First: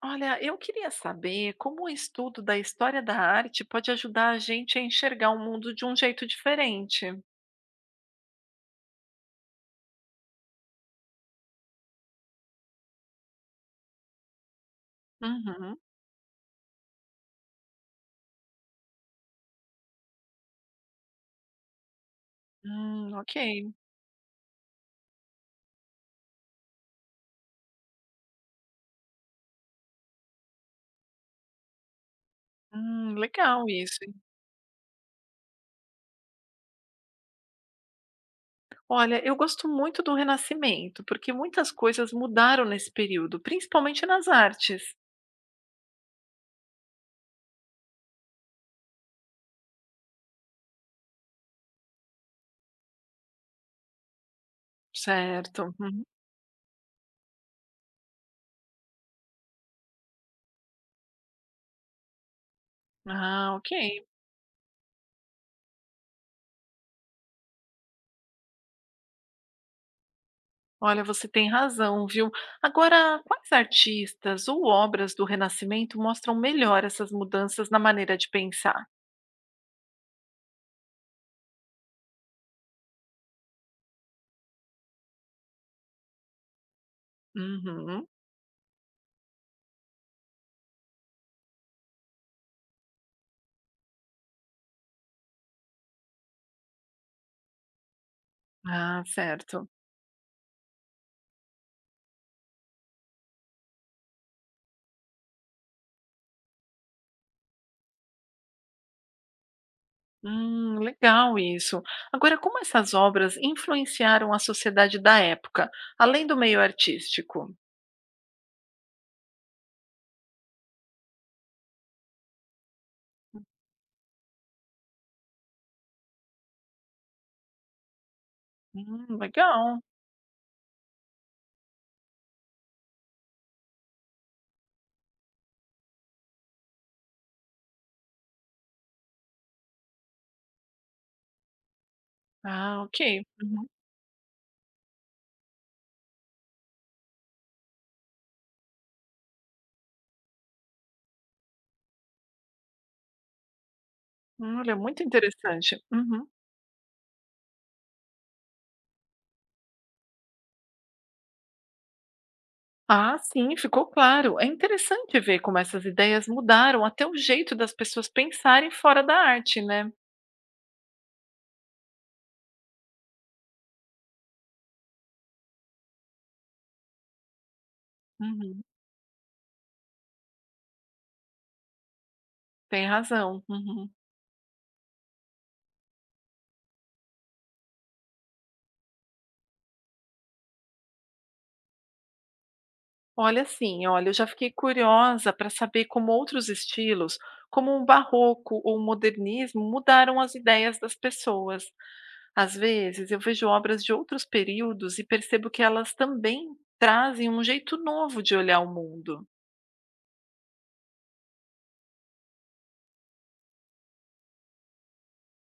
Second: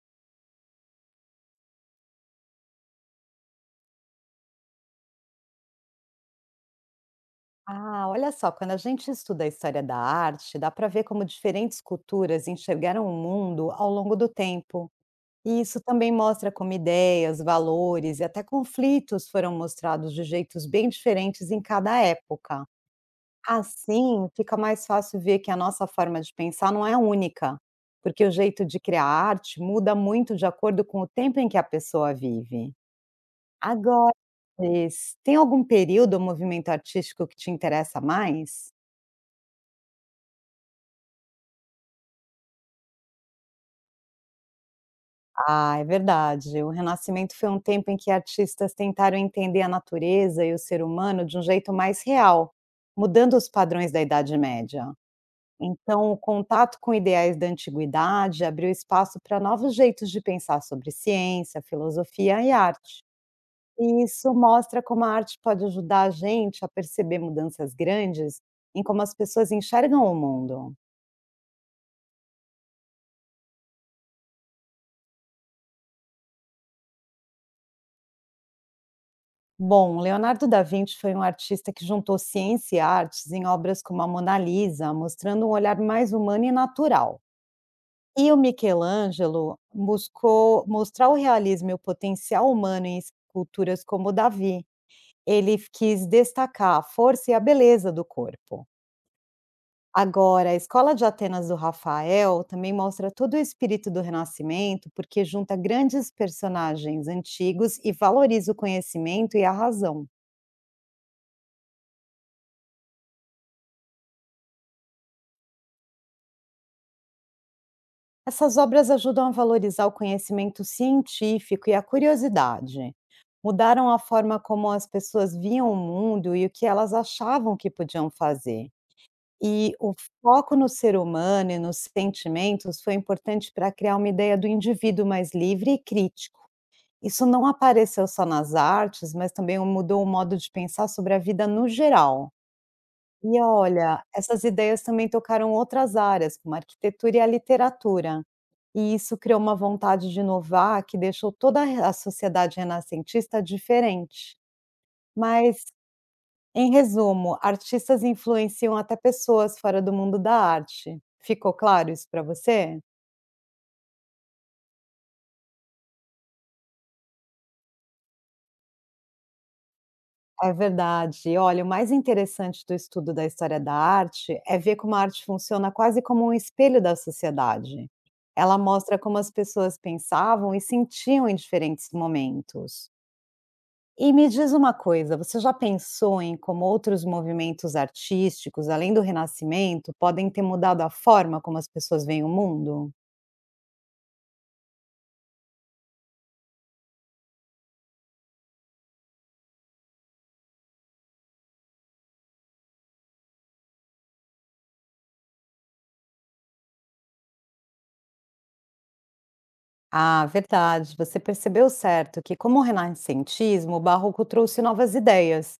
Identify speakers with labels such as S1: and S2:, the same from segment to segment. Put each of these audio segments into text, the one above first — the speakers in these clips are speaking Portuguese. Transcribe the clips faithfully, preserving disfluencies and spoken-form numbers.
S1: Olha, eu queria saber como o estudo da história da arte pode ajudar a gente a enxergar o mundo de um jeito diferente.
S2: Ah, olha só, quando a gente estuda a história da arte, dá para ver como diferentes culturas enxergaram o mundo ao longo do tempo. E
S1: Uhum.
S2: isso também mostra como ideias, valores e até conflitos foram mostrados de jeitos bem diferentes em cada época.
S1: Hum, ok.
S2: Assim, fica mais fácil ver que a nossa forma de pensar não é única, porque o jeito de criar arte muda muito de acordo com o tempo em que a pessoa vive.
S1: Hum, legal isso, hein?
S2: Agora, Cris, tem algum período ou movimento artístico que te interessa mais?
S1: Olha, eu gosto muito do Renascimento, porque muitas coisas mudaram nesse período, principalmente nas artes.
S2: Ah, é verdade. O Renascimento foi um tempo em que artistas tentaram entender a natureza e o ser humano de um jeito mais real, mudando os padrões da Idade Média.
S1: Certo. Uhum.
S2: Então, o contato com ideais da antiguidade abriu espaço para novos jeitos de pensar sobre ciência, filosofia e arte.
S1: Ah, ok.
S2: E isso mostra como a arte pode ajudar a gente a perceber mudanças grandes em como as pessoas enxergam o mundo.
S1: Olha, você tem razão, viu? Agora, quais artistas ou obras do Renascimento mostram melhor essas mudanças na maneira de pensar?
S2: Bom, Leonardo da Vinci foi um artista que juntou ciência e artes em obras como a Mona Lisa, mostrando um olhar mais humano e natural.
S1: Uhum.
S2: E o Michelangelo buscou mostrar o realismo e o potencial humano em esculturas como o Davi. Ele quis destacar a força e a beleza do corpo.
S1: Ah, certo.
S2: Agora, a Escola de Atenas do Rafael também mostra todo o espírito do Renascimento, porque junta grandes personagens antigos e valoriza o conhecimento e a razão.
S1: Hum, legal isso. Agora, como essas obras influenciaram a sociedade da época, além do meio artístico?
S2: Essas obras ajudam a valorizar o conhecimento científico e a curiosidade. Mudaram a forma como as pessoas viam o mundo e o que elas achavam que podiam fazer.
S1: Hum,
S2: E
S1: legal.
S2: o foco no ser humano e nos sentimentos foi importante para criar uma ideia do indivíduo mais livre e crítico. Isso não apareceu só nas artes, mas também mudou o modo de pensar sobre a vida no geral.
S1: Ah, ok.
S2: E
S1: Uhum.
S2: olha, essas ideias também tocaram outras áreas, como a arquitetura e a literatura. E isso criou uma vontade de inovar que deixou toda a sociedade renascentista diferente.
S1: Hum, olha, muito
S2: Mas,
S1: interessante. Uhum.
S2: em resumo, artistas influenciam até pessoas fora do mundo da arte. Ficou claro isso para você?
S1: Ah, sim, ficou claro. É interessante ver como essas ideias mudaram até o jeito das pessoas pensarem fora da arte, né?
S2: É verdade. Olha, o mais interessante do estudo da história da arte é ver como a arte funciona quase como um espelho da sociedade. Ela
S1: Uhum.
S2: mostra como as pessoas pensavam e sentiam em diferentes
S1: Tem
S2: momentos.
S1: razão. Uhum.
S2: E me diz uma coisa, você já pensou em como outros movimentos artísticos, além do Renascimento, podem ter mudado a forma como as pessoas veem o mundo?
S1: Olha, assim, olha, eu já fiquei curiosa para saber como outros estilos, como o barroco ou o modernismo, mudaram as ideias das pessoas. Às vezes, eu vejo obras de outros períodos e percebo que elas também trazem um jeito novo de olhar o mundo.
S2: Ah, verdade. Você percebeu certo que, como o renascentismo, o barroco trouxe novas ideias.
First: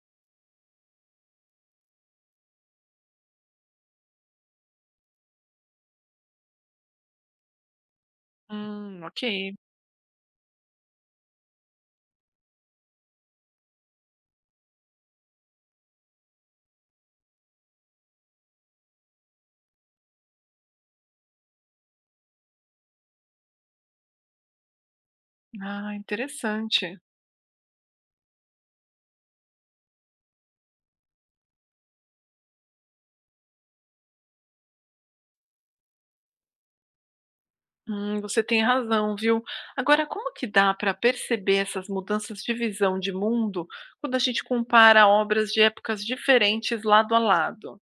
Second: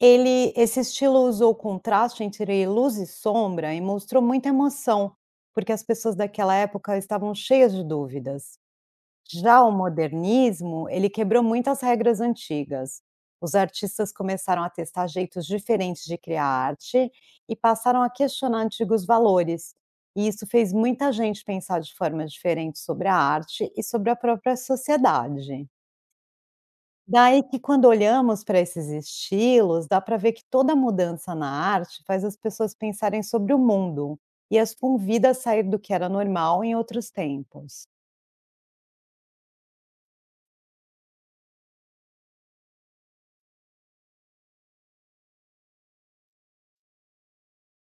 S2: Ele, esse estilo usou o contraste entre luz e sombra e mostrou muita emoção, porque as pessoas daquela época estavam cheias de dúvidas.
S1: Hum, ok.
S2: Já o modernismo, ele quebrou muitas regras antigas. Os artistas começaram a testar jeitos diferentes de criar arte e passaram a questionar antigos valores. E isso fez muita gente pensar de forma diferente sobre a arte e sobre a própria sociedade.
S1: Ah, interessante.
S2: Daí que, quando olhamos para esses estilos, dá para ver que toda mudança na arte faz as pessoas pensarem sobre o mundo e as convida a sair do que era normal em outros tempos.
S1: Hum, você tem razão, viu? Agora, como que dá para perceber essas mudanças de visão de mundo quando a gente compara obras de épocas diferentes lado a lado?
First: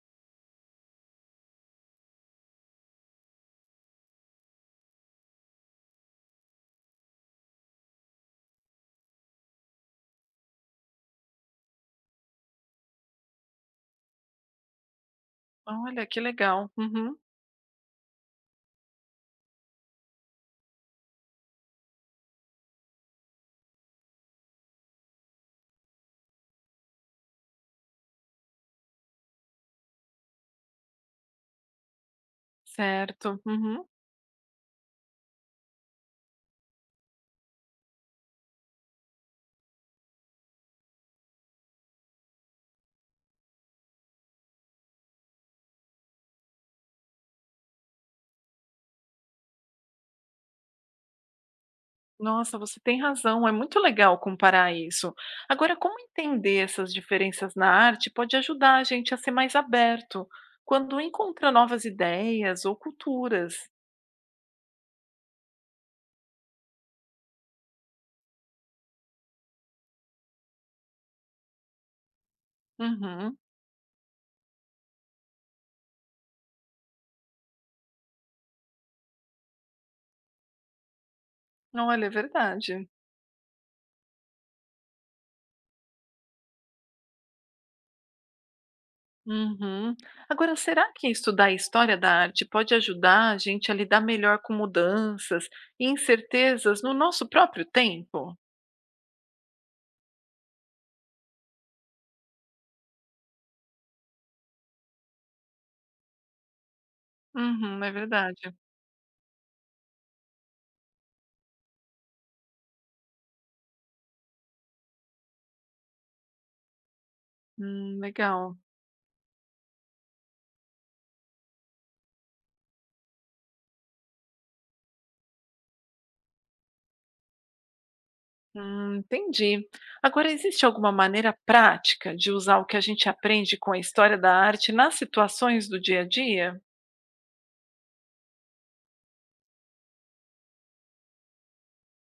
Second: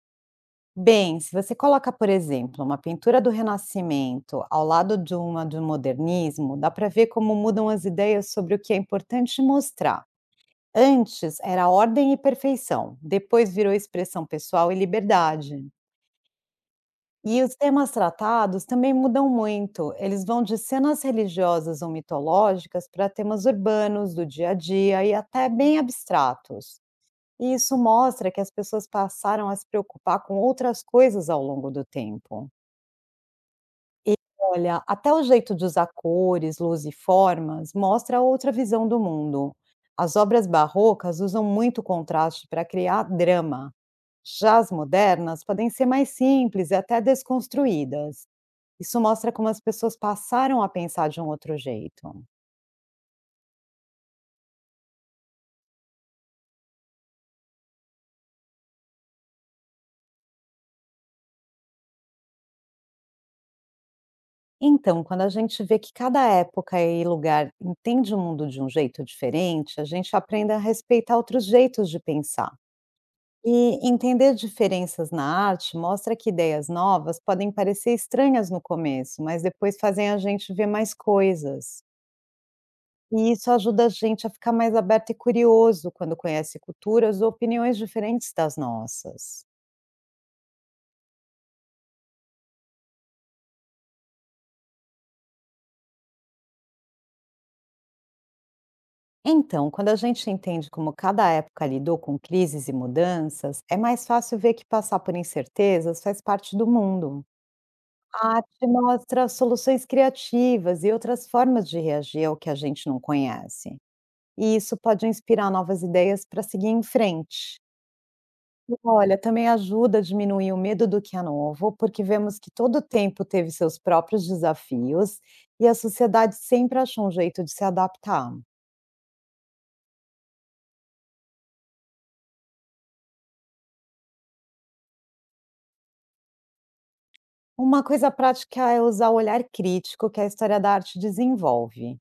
S2: Bem, se você coloca, por exemplo, uma pintura do Renascimento ao lado de uma do modernismo, dá para ver como mudam as ideias sobre o que é importante mostrar. Antes era ordem e perfeição, depois virou expressão pessoal e liberdade.
S1: Olha, que legal. Uhum.
S2: E os temas tratados também mudam muito. Eles vão de cenas religiosas ou mitológicas para temas urbanos, do dia a dia e até bem abstratos. E isso mostra que as pessoas passaram a se preocupar com outras coisas ao longo do tempo.
S1: Certo. Uhum.
S2: E olha, até o jeito de usar cores, luz e formas mostra outra visão do mundo. As obras barrocas usam muito contraste para criar drama. Já as modernas podem ser mais simples e até desconstruídas. Isso mostra como as pessoas passaram a pensar de um outro jeito.
S1: Nossa, você tem razão. É muito legal comparar isso. Agora, como entender essas diferenças na arte pode ajudar a gente a ser mais aberto quando encontra novas ideias ou culturas?
S2: Então, quando a gente vê que cada época e lugar entende o mundo de um jeito diferente, a gente aprende a respeitar outros jeitos de pensar.
S1: Uhum.
S2: E entender diferenças na arte mostra que ideias novas podem parecer estranhas no começo, mas depois fazem a gente ver mais coisas.
S1: Olha, é verdade.
S2: E isso ajuda a gente a ficar mais aberto e curioso quando conhece culturas ou opiniões diferentes das nossas.
S1: Uhum. Agora, será que estudar a história da arte pode ajudar a gente a lidar melhor com mudanças e incertezas no nosso próprio tempo?
S2: Então, quando a gente entende como cada época lidou com crises e mudanças, é mais fácil ver que passar por incertezas faz parte do mundo.
S1: Uhum, é
S2: A
S1: verdade.
S2: arte mostra soluções criativas e outras formas de reagir ao que a gente não conhece. E isso pode inspirar novas ideias para seguir em frente.
S1: Hum, legal.
S2: Olha, também ajuda a diminuir o medo do que é novo, porque vemos que todo tempo teve seus próprios desafios e a sociedade sempre achou um jeito de se adaptar.
S1: Hum, entendi. Agora, existe alguma maneira prática de usar o que a gente aprende com a história da arte nas situações do dia a dia?
S2: Uma coisa prática é usar o olhar crítico que a história da arte desenvolve.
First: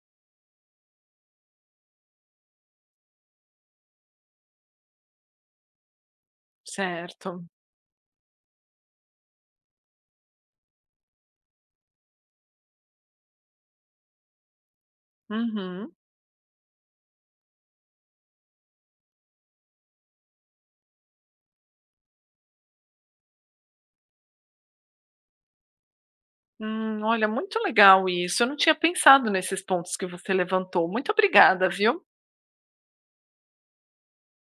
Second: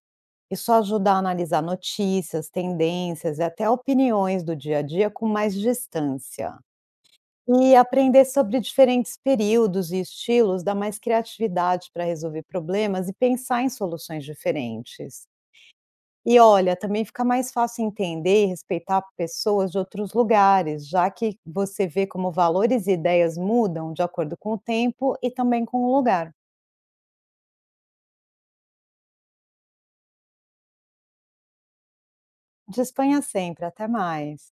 S2: Isso ajuda a analisar notícias, tendências e até opiniões do dia a dia com mais distância.
S1: Certo.
S2: E aprender sobre diferentes períodos e estilos dá mais criatividade para resolver problemas e pensar em soluções diferentes.
S1: Uhum.
S2: E olha, também fica mais fácil entender e respeitar pessoas de outros lugares, já que você vê como valores e ideias mudam de acordo com o tempo e também com o lugar.
S1: Hum, olha, muito legal isso. Eu não tinha pensado nesses pontos que você levantou. Muito obrigada, viu?
S2: Disponha sempre, até mais.